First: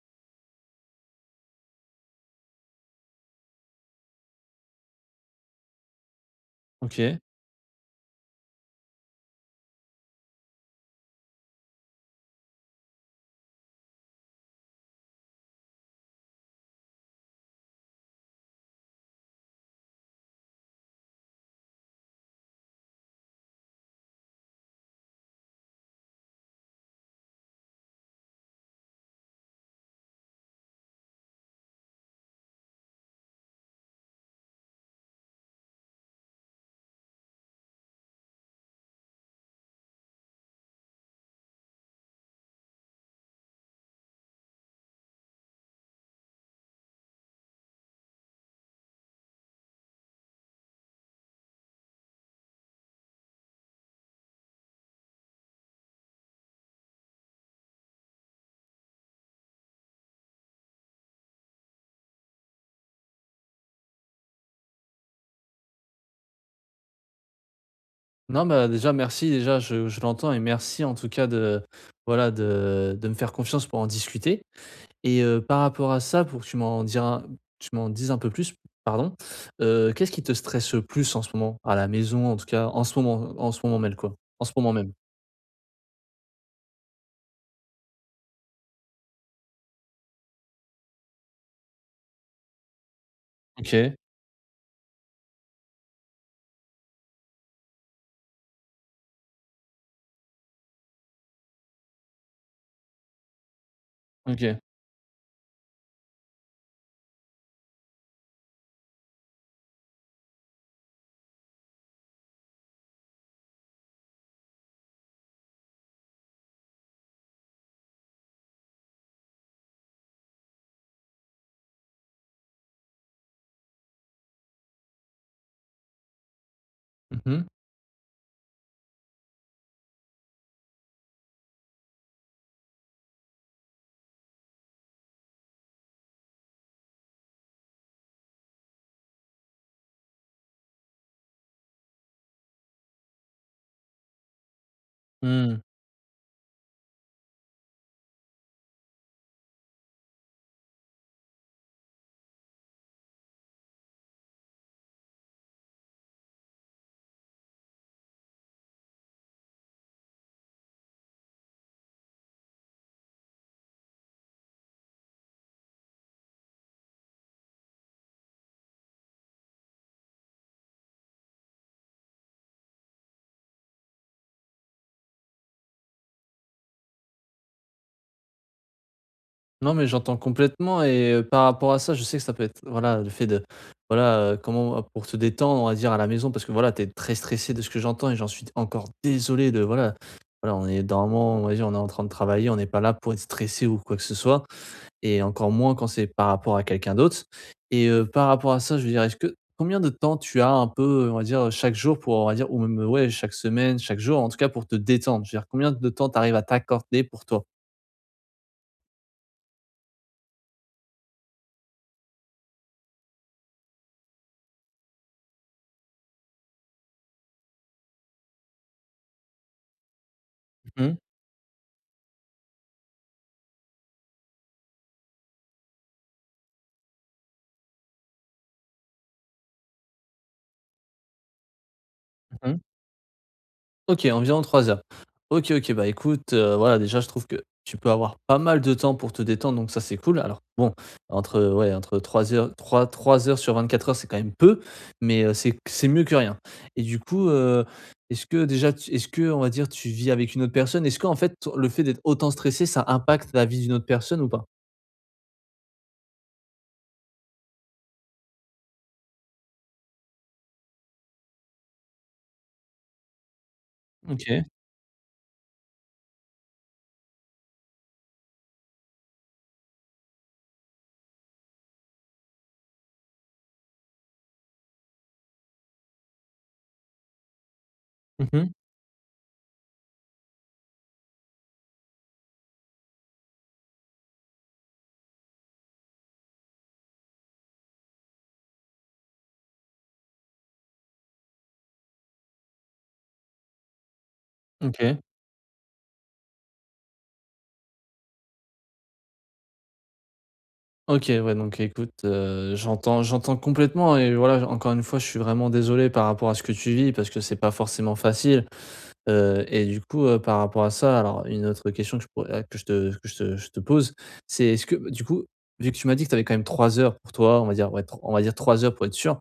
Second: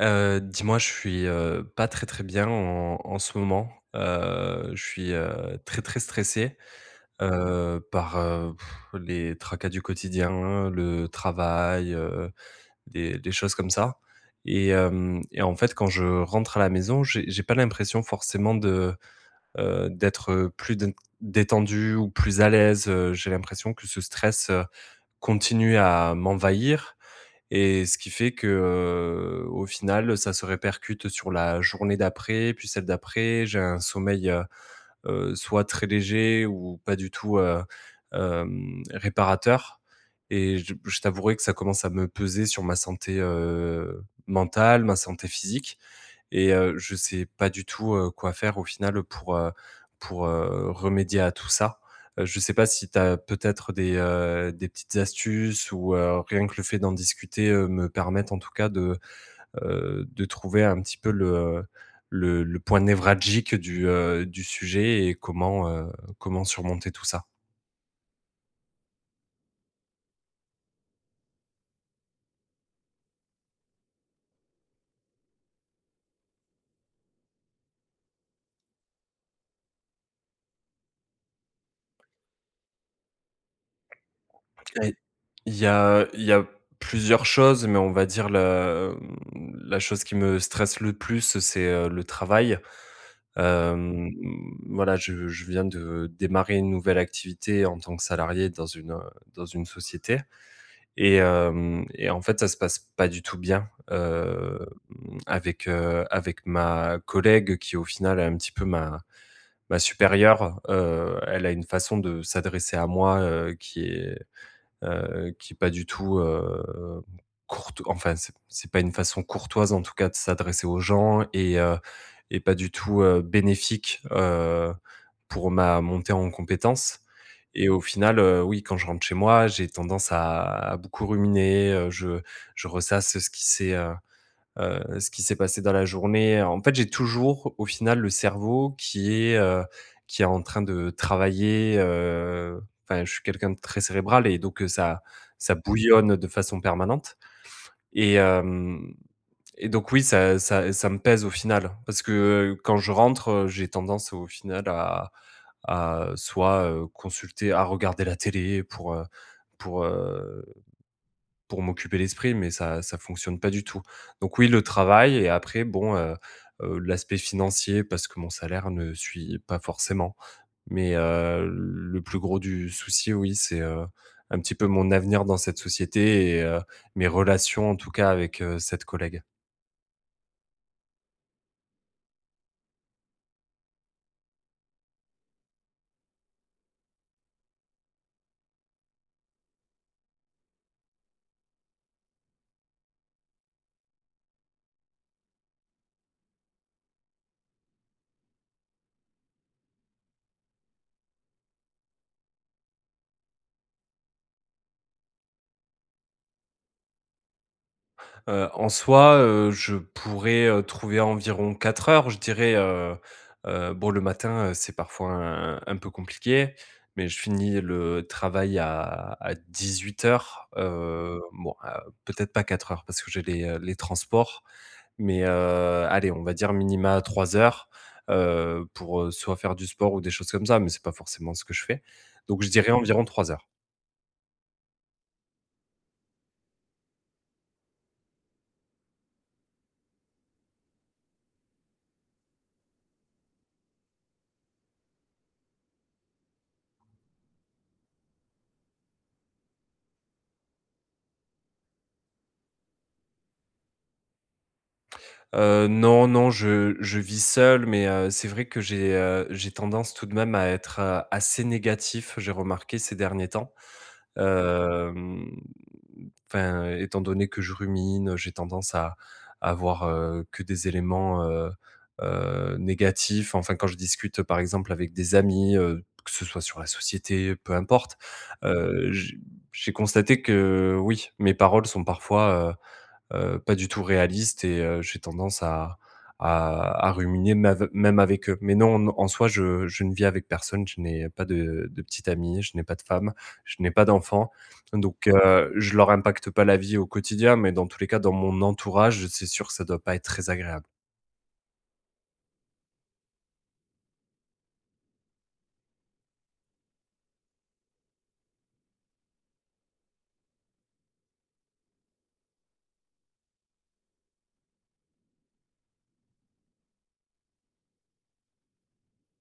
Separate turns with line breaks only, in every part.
Dis-moi, je suis, pas très, très bien en ce moment. Je suis, très, très stressé,
OK.
par, les tracas du quotidien, le travail, des choses comme ça et en fait, quand je rentre à la maison, j'ai pas l'impression forcément de, d'être, plus dén détendu ou plus à l'aise, j'ai l'impression que ce stress, continue à m'envahir et ce qui fait que, au final, ça se répercute sur la journée d'après, puis celle d'après. J'ai un sommeil, soit très léger ou pas du tout, réparateur et je t'avouerai que ça commence à me peser sur ma santé, mentale, ma santé physique et je sais pas du tout, quoi faire au final pour, remédier à tout ça. Je sais pas si tu as peut-être des petites astuces ou, rien que le fait d'en discuter, me permette en tout cas de trouver un petit peu le, le point névralgique du sujet et comment, comment surmonter tout ça?
Non, bah, déjà merci, déjà je l'entends et merci en tout cas de voilà de me faire confiance pour en discuter et par rapport à ça pour que tu m'en dires un tu m'en dises un peu plus, pardon, qu'est-ce qui te stresse le plus en ce moment? À la maison en tout cas, en ce moment même quoi? En ce moment même.
Et il y a plusieurs choses, mais on va dire la, la chose qui me stresse le plus, c'est, le travail.
OK,
Hem, voilà, je viens de démarrer une nouvelle activité en tant que salarié dans une société et en fait, ça se passe pas du tout bien,
OK.
avec, avec ma collègue qui, au final, est un petit peu ma supérieure. Elle a une façon de s'adresser à moi, qui est pas du tout, courto enfin, c'est pas une façon courtoise, en tout cas, de s'adresser aux gens et pas du tout, bénéfique, pour ma montée en compétences
Mmh mh.
et au final, oui, quand je rentre chez moi, j'ai tendance à beaucoup ruminer, je ressasse ce qui s'est passé dans la journée. En fait, j'ai toujours, au final, le cerveau qui est en train de travailler, enfin, je suis quelqu'un de très cérébral et donc ça
Mmh.
bouillonne de façon permanente et hem et donc oui, ça me pèse au final parce que, quand je rentre, j'ai tendance au final à soit, consulter à regarder la télé pour, pour, heu pour m'occuper l'esprit, mais ça fonctionne pas du tout. Donc oui, le travail et après bon, l'aspect financier parce que mon salaire ne suit pas forcément. Mais le plus gros du souci, oui, c'est, un petit peu mon avenir dans cette société et mes relations en tout cas avec, cette collègue.
Non, mais j'entends complètement et par rapport à ça, je sais que ça peut être voilà, le fait de voilà, comment pour te détendre, on va dire, à la maison parce que voilà, tu es très stressé de ce que j'entends et j'en suis encore désolé de voilà, on est normalement, on va dire, on est en train de travailler, on n'est pas là pour être stressé ou quoi que ce soit et encore moins quand c'est par rapport à quelqu'un d'autre et par rapport à ça, je veux dire, est-ce que combien de temps tu as un peu, on va dire, chaque jour pour, on va dire ou même, ouais, chaque semaine, chaque jour, en tout cas pour te détendre? Je veux dire, combien de temps tu arrives à t'accorder pour toi?
En soi, je pourrais, trouver environ 4 heures, je dirais, bon le matin, c'est parfois un peu compliqué, mais je finis le travail à 18 h.
Mmh mh.
Bon, peut-être pas 4 heures parce que j'ai les transports, mais allez, on va dire minima 3 heures, pour, soit faire du sport ou des choses comme ça, mais c'est pas forcément ce que je fais, donc je
Mmh.
dirais environ 3 heures.
OK, environ 3 heures. OK, OK, bah, écoute, voilà, déjà, je trouve que tu peux avoir pas mal de temps pour te détendre, donc ça, c'est cool. Alors bon, entre, ouais, entre 3 heures, 3 heures sur 24 heures, c'est quand même peu, mais c'est mieux que rien et du coup, est-ce que on va dire, tu vis avec une autre personne? Est-ce qu'en fait, le fait d'être autant stressé, ça impacte la vie d'une autre personne ou pas?
Non, non, je vis seul, mais c'est vrai que j'ai tendance tout de même à être, assez négatif, j'ai remarqué ces derniers temps.
OK.
Hem, enfin, étant donné que je rumine, j'ai tendance à avoir, que des éléments, négatifs. Enfin, quand je discute, par exemple, avec des amis, que ce soit sur la société, peu importe,
Mmh.
heu, j j'ai constaté que, oui, mes paroles sont parfois, pas du tout réaliste et j'ai tendance à ruminer mave même avec eux. Mais non, en soi, je ne vis avec personne, je n'ai pas de petite amie, je n'ai pas de femme, je n'ai pas d'enfant,
OK.
donc je leur impacte pas la vie au quotidien, mais dans tous les cas, dans mon entourage, c'est sûr que ça doit pas être très agréable.
OK, ouais, donc écoute, j'entends complètement et voilà, encore une fois, je suis vraiment désolé par rapport à ce que tu vis parce que c'est pas forcément facile, et du coup, par rapport à ça, alors une autre question que je pourrais que je te pose, c'est est-ce que, du coup, vu que tu m'as dit que tu avais quand même 3 heures pour toi, on va dire, ouais, tr on va dire 3 heures pour être sûr,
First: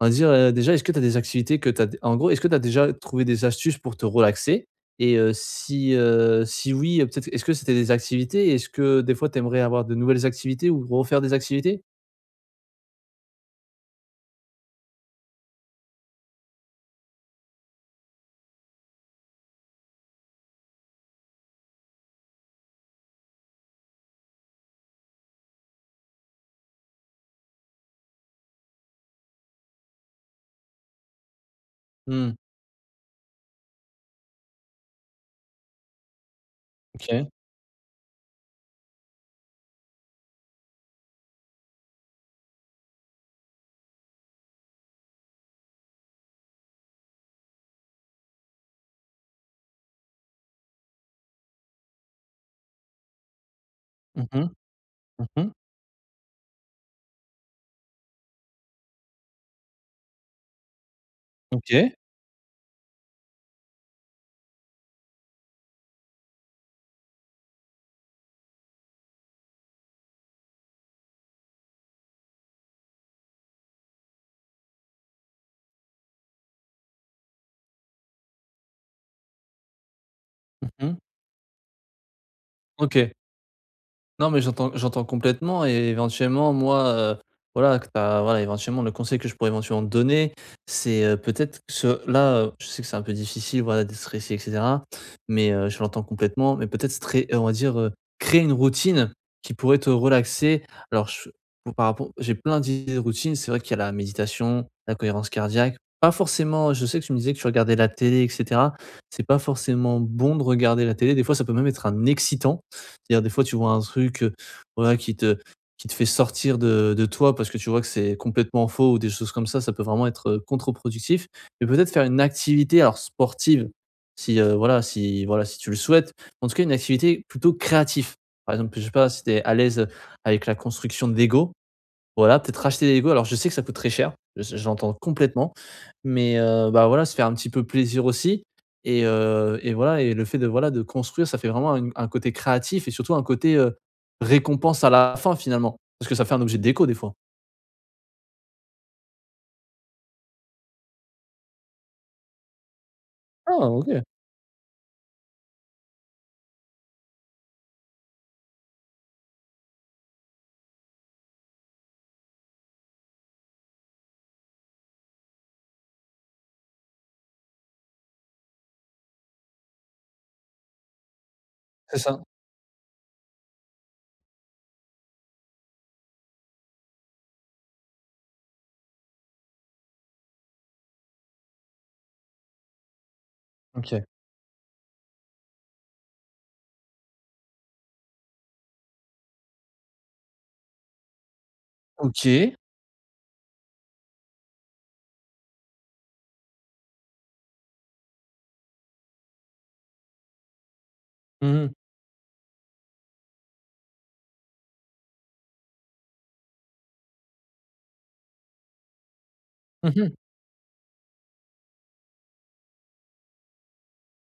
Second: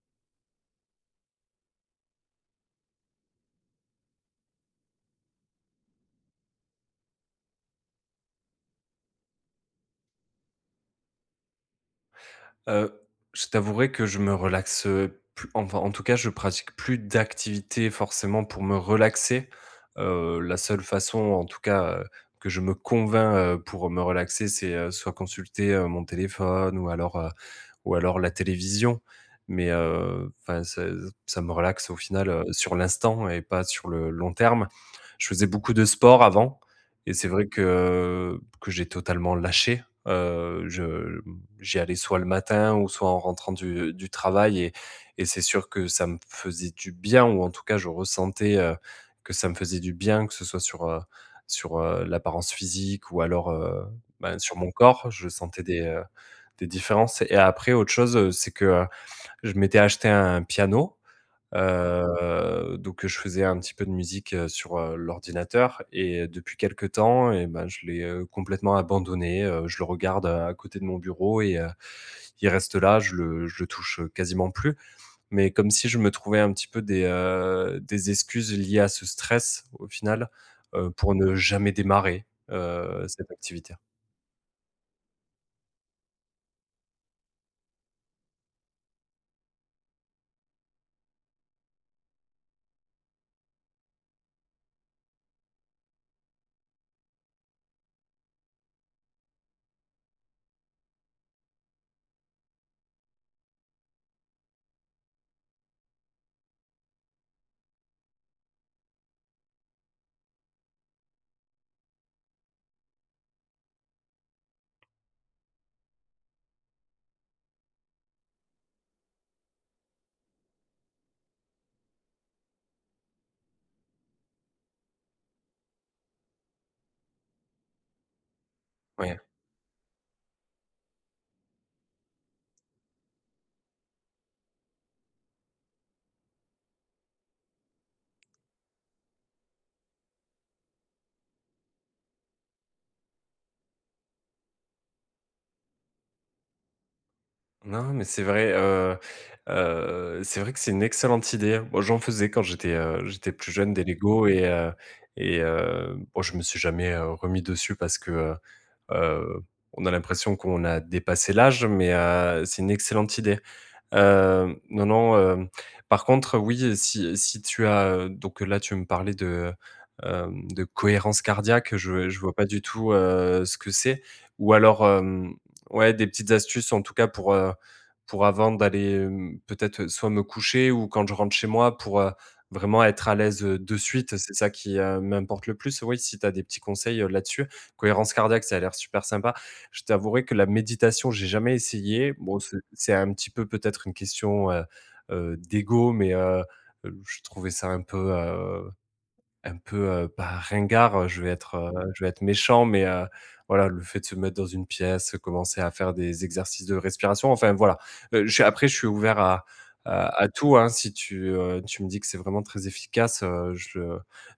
on va dire, déjà, est-ce que tu as des activités que tu as en gros, est-ce que tu as déjà trouvé des astuces pour te relaxer? Et si oui, peut-être est-ce que c'était des activités? Est-ce que des fois tu aimerais avoir de nouvelles activités ou refaire des activités?
Heu, je t'avouerai que je me relaxe, plus enfin, en tout cas, je pratique plus d'activités forcément pour me relaxer. La seule façon, en tout cas, que je me convainc, pour me relaxer, c'est, soit consulter, mon téléphone ou alors la télévision. Mais, enfin, ça me relaxe au final,
Mmh.
sur l'instant et pas sur le long terme. Je faisais beaucoup de sport avant et c'est
OK.
vrai que j'ai totalement lâché. Je J'y allais soit le matin ou soit en rentrant du travail et c'est sûr que ça me faisait du bien ou en tout cas je ressentais, que ça me faisait du bien, que ce soit sur, sur, l'apparence physique ou alors,
Mmh
ben,
mh.
sur mon corps, je
Mmh.
sentais des différences et après autre chose, c'est que, je m'étais acheté un piano.
OK.
Donc je faisais un petit peu de musique, sur, l'ordinateur et depuis quelque temps et ben, je l'ai, complètement abandonné, je le regarde, à côté de mon bureau et il reste là, je le touche, quasiment plus. Mais comme si je me trouvais un petit peu des excuses liées à ce stress au final,
Mmh.
pour ne jamais démarrer,
OK.
cette activité.
Non, mais j'entends complètement et éventuellement moi, voilà que t'as voilà éventuellement le conseil que je pourrais éventuellement te donner, c'est, peut-être que ce là, je sais que c'est un peu difficile voilà d'être stressé et cetera, mais, je l'entends complètement, mais peut-être stré on va dire, créer une routine qui pourrait te relaxer. Alors je ou par rapport j'ai plein d'idées de routines, c'est vrai qu'il y a la méditation, la cohérence cardiaque, pas forcément je sais que tu me disais que tu regardais la télé et cetera, c'est pas forcément bon de regarder la télé, des fois ça peut même être un excitant. C'est-à-dire des fois tu vois un truc, voilà qui te fait sortir de toi parce que tu vois que c'est complètement faux ou des choses comme ça peut vraiment être, contre-productif. Mais peut-être faire une activité alors sportive si, si tu le souhaites. En tout cas une activité plutôt créative. Par exemple, je sais pas
Ouais.
si tu es à l'aise avec la construction de Lego, voilà, peut-être racheter des Lego. Alors je sais que ça coûte très cher, je l'entends complètement, mais bah, voilà, se faire un petit peu plaisir aussi et voilà et le fait de voilà, de construire, ça fait vraiment une un côté créatif et surtout un côté, récompense à la fin finalement. Parce que ça fait un objet de déco des fois.
Non, mais c'est vrai que c'est une excellente idée. Moi, j'en faisais quand j'étais, j'étais plus
Ah
jeune des
OK,
Lego et bon, je me suis jamais, remis dessus parce que, heu, on a l'impression qu'on a dépassé l'âge, mais c'est une excellente idée. Non, non, par contre, oui, si tu as, donc là, tu me parlais de, de cohérence cardiaque,
c'est
je
ça.
vois pas du tout, ce que c'est ou alors, ouais, des petites astuces en tout cas pour avant d'aller, peut-être soit me coucher ou quand je rentre chez moi pour, vraiment être à l'aise, de
OK.
suite. C'est ça qui, m'importe le plus. Oui, si tu as des petits conseils, là-dessus. Cohérence cardiaque, ça a l'air super sympa. Je t'avouerai que la méditation, j'ai jamais essayé. Bon,
OK.
c'est un petit peu peut-être une question, d'ego, mais je trouvais ça un peu, pas ringard,
Mmh mh.
je vais être méchant, mais voilà, le fait de se mettre dans une pièce, commencer à faire des exercices de respiration, enfin voilà. Je suis après, je suis ouvert à
Mmh.
à à tout, hein. Si tu, tu me dis que c'est vraiment très efficace, je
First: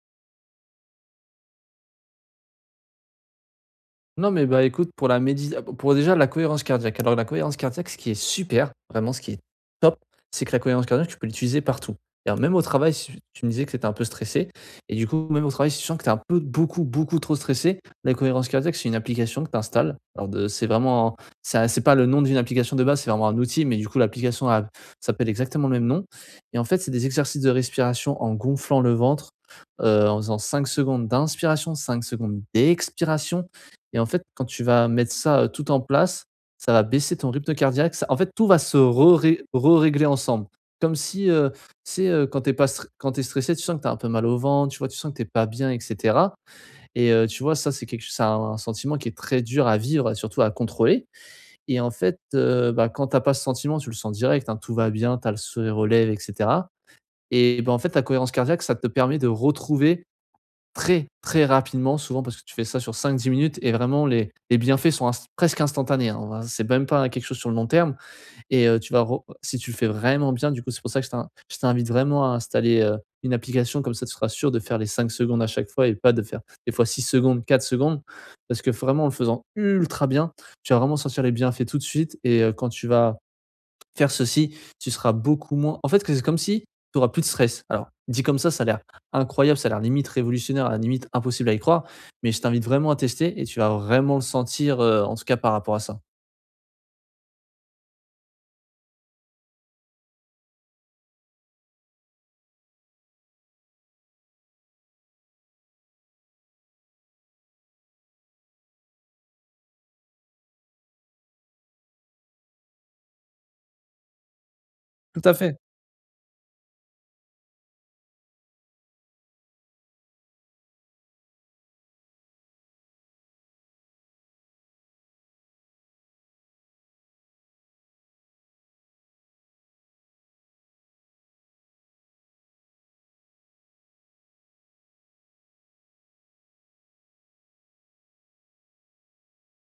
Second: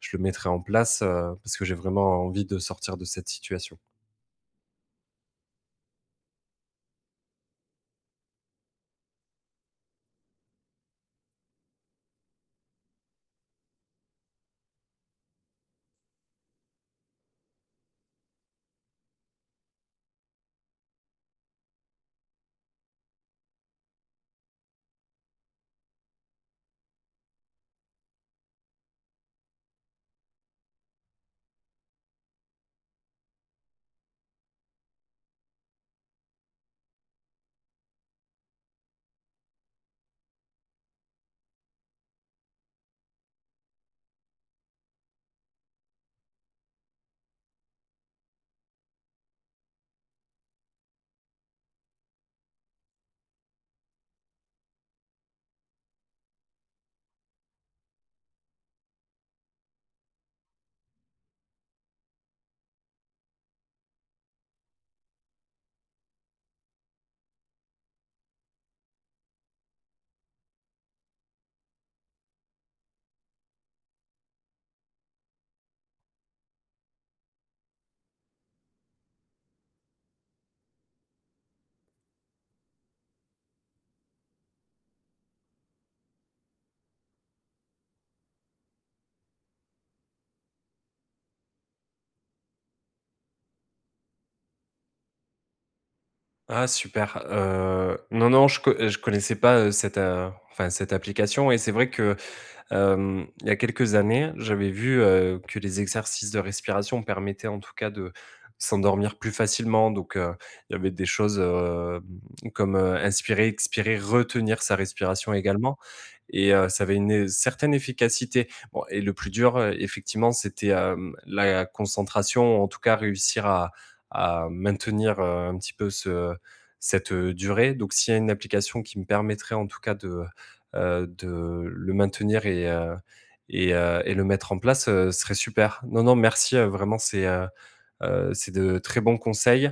le mettrai en place, parce que j'ai vraiment envie de sortir de cette situation.
Non, mais bah, écoute, pour déjà la cohérence cardiaque. Alors la cohérence cardiaque, ce qui est super, vraiment ce qui est top, c'est que la cohérence cardiaque, tu peux l'utiliser partout. C'est même au travail, si tu me disais que tu étais un peu stressé et du coup, même au travail, si tu sens que tu es un peu beaucoup, beaucoup trop stressé, la cohérence cardiaque, c'est une application que tu installes. Alors de c'est vraiment un- ça c'est pas le nom d'une application de base, c'est vraiment un outil, mais du coup, l'application a s'appelle exactement le même nom et en fait, c'est des exercices de respiration en gonflant le ventre, en faisant 5 secondes d'inspiration, 5 secondes d'expiration et en fait, quand tu vas mettre ça, tout en place, ça va baisser ton rythme cardiaque, ça en fait, tout va se re ré re-régler ensemble. Comme si, tu sais, quand tu es pas quand t'es stressé, tu sens que tu as un peu mal au ventre, tu vois? Tu sens que tu pas bien et cetera et tu vois, ça, c'est quelque ch c'est un sentiment qui est très dur à vivre et surtout à contrôler et en fait, bah, quand tu pas ce sentiment, tu le sens direct, hein, tout va bien, tu as le sourire aux lèvres et cetera et bah, en fait, ta cohérence cardiaque, ça te permet de retrouver très, très rapidement, souvent parce que tu fais ça sur 5 à 10 minutes et vraiment les bienfaits sont inst presque instantanés, hein, on va c'est même pas quelque chose sur le long terme et tu vas re si tu le fais vraiment bien, du coup, c'est pour ça que je t'invite vraiment à installer, une application comme ça tu seras sûr de faire les 5 secondes à chaque fois et pas de faire des fois 6 secondes, 4 secondes. Parce que vraiment en le faisant ultra bien, tu vas vraiment sentir les bienfaits tout de suite et quand tu vas faire ceci, tu seras beaucoup moins. En fait, c'est comme si tu auras plus de stress. Alors, dit comme ça a l'air incroyable, ça a l'air limite révolutionnaire, à la limite impossible à y croire, mais je t'invite vraiment à tester et tu vas vraiment le sentir, en tout cas par rapport à ça.
Ah super, non, non, je connaissais pas, cette, enfin cette application et c'est vrai que, il y a quelques années, j'avais vu, que les exercices de respiration permettaient en tout cas de s'endormir plus facilement donc il y avait des choses, comme, inspirer, expirer, retenir sa
Tout
respiration
à fait.
également et ça avait une é certaine efficacité. Bon et le plus dur, effectivement, c'était, la concentration, ou en tout cas réussir à maintenir, un petit peu ce cette, durée donc s'il y a une application qui me permettrait en tout cas de le maintenir et le mettre en place, serait super. Non, non, merci, vraiment, c'est de très bons conseils.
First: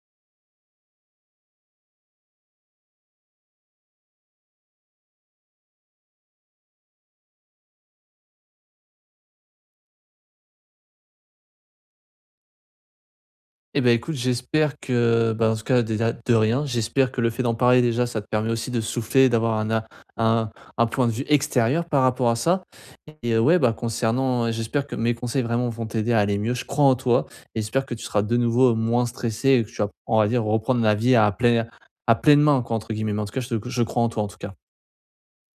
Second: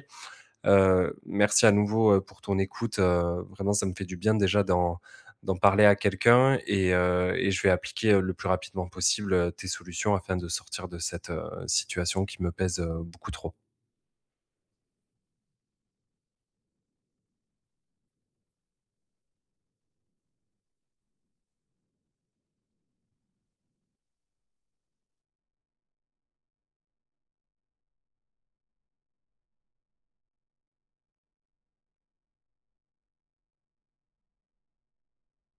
Merci à nouveau, pour ton écoute, vraiment, ça me fait du bien déjà d'en parler à quelqu'un et je vais appliquer, le plus rapidement possible, tes solutions afin de sortir de cette, situation qui me pèse, beaucoup trop.
Eh ben, écoute, j'espère que bah, en tout cas, déjà, de rien, j'espère que le fait d'en parler, déjà, ça te permet aussi de souffler, d'avoir un point de vue extérieur par rapport à ça et ouais, bah, concernant, j'espère que mes conseils vraiment vont t'aider à aller mieux. Je crois en toi et j'espère que tu seras de nouveau moins stressé, et que tu vas, on va dire, reprendre la vie à «pleine main» quoi, entre guillemets, mais en tout cas, je crois en toi, en tout cas.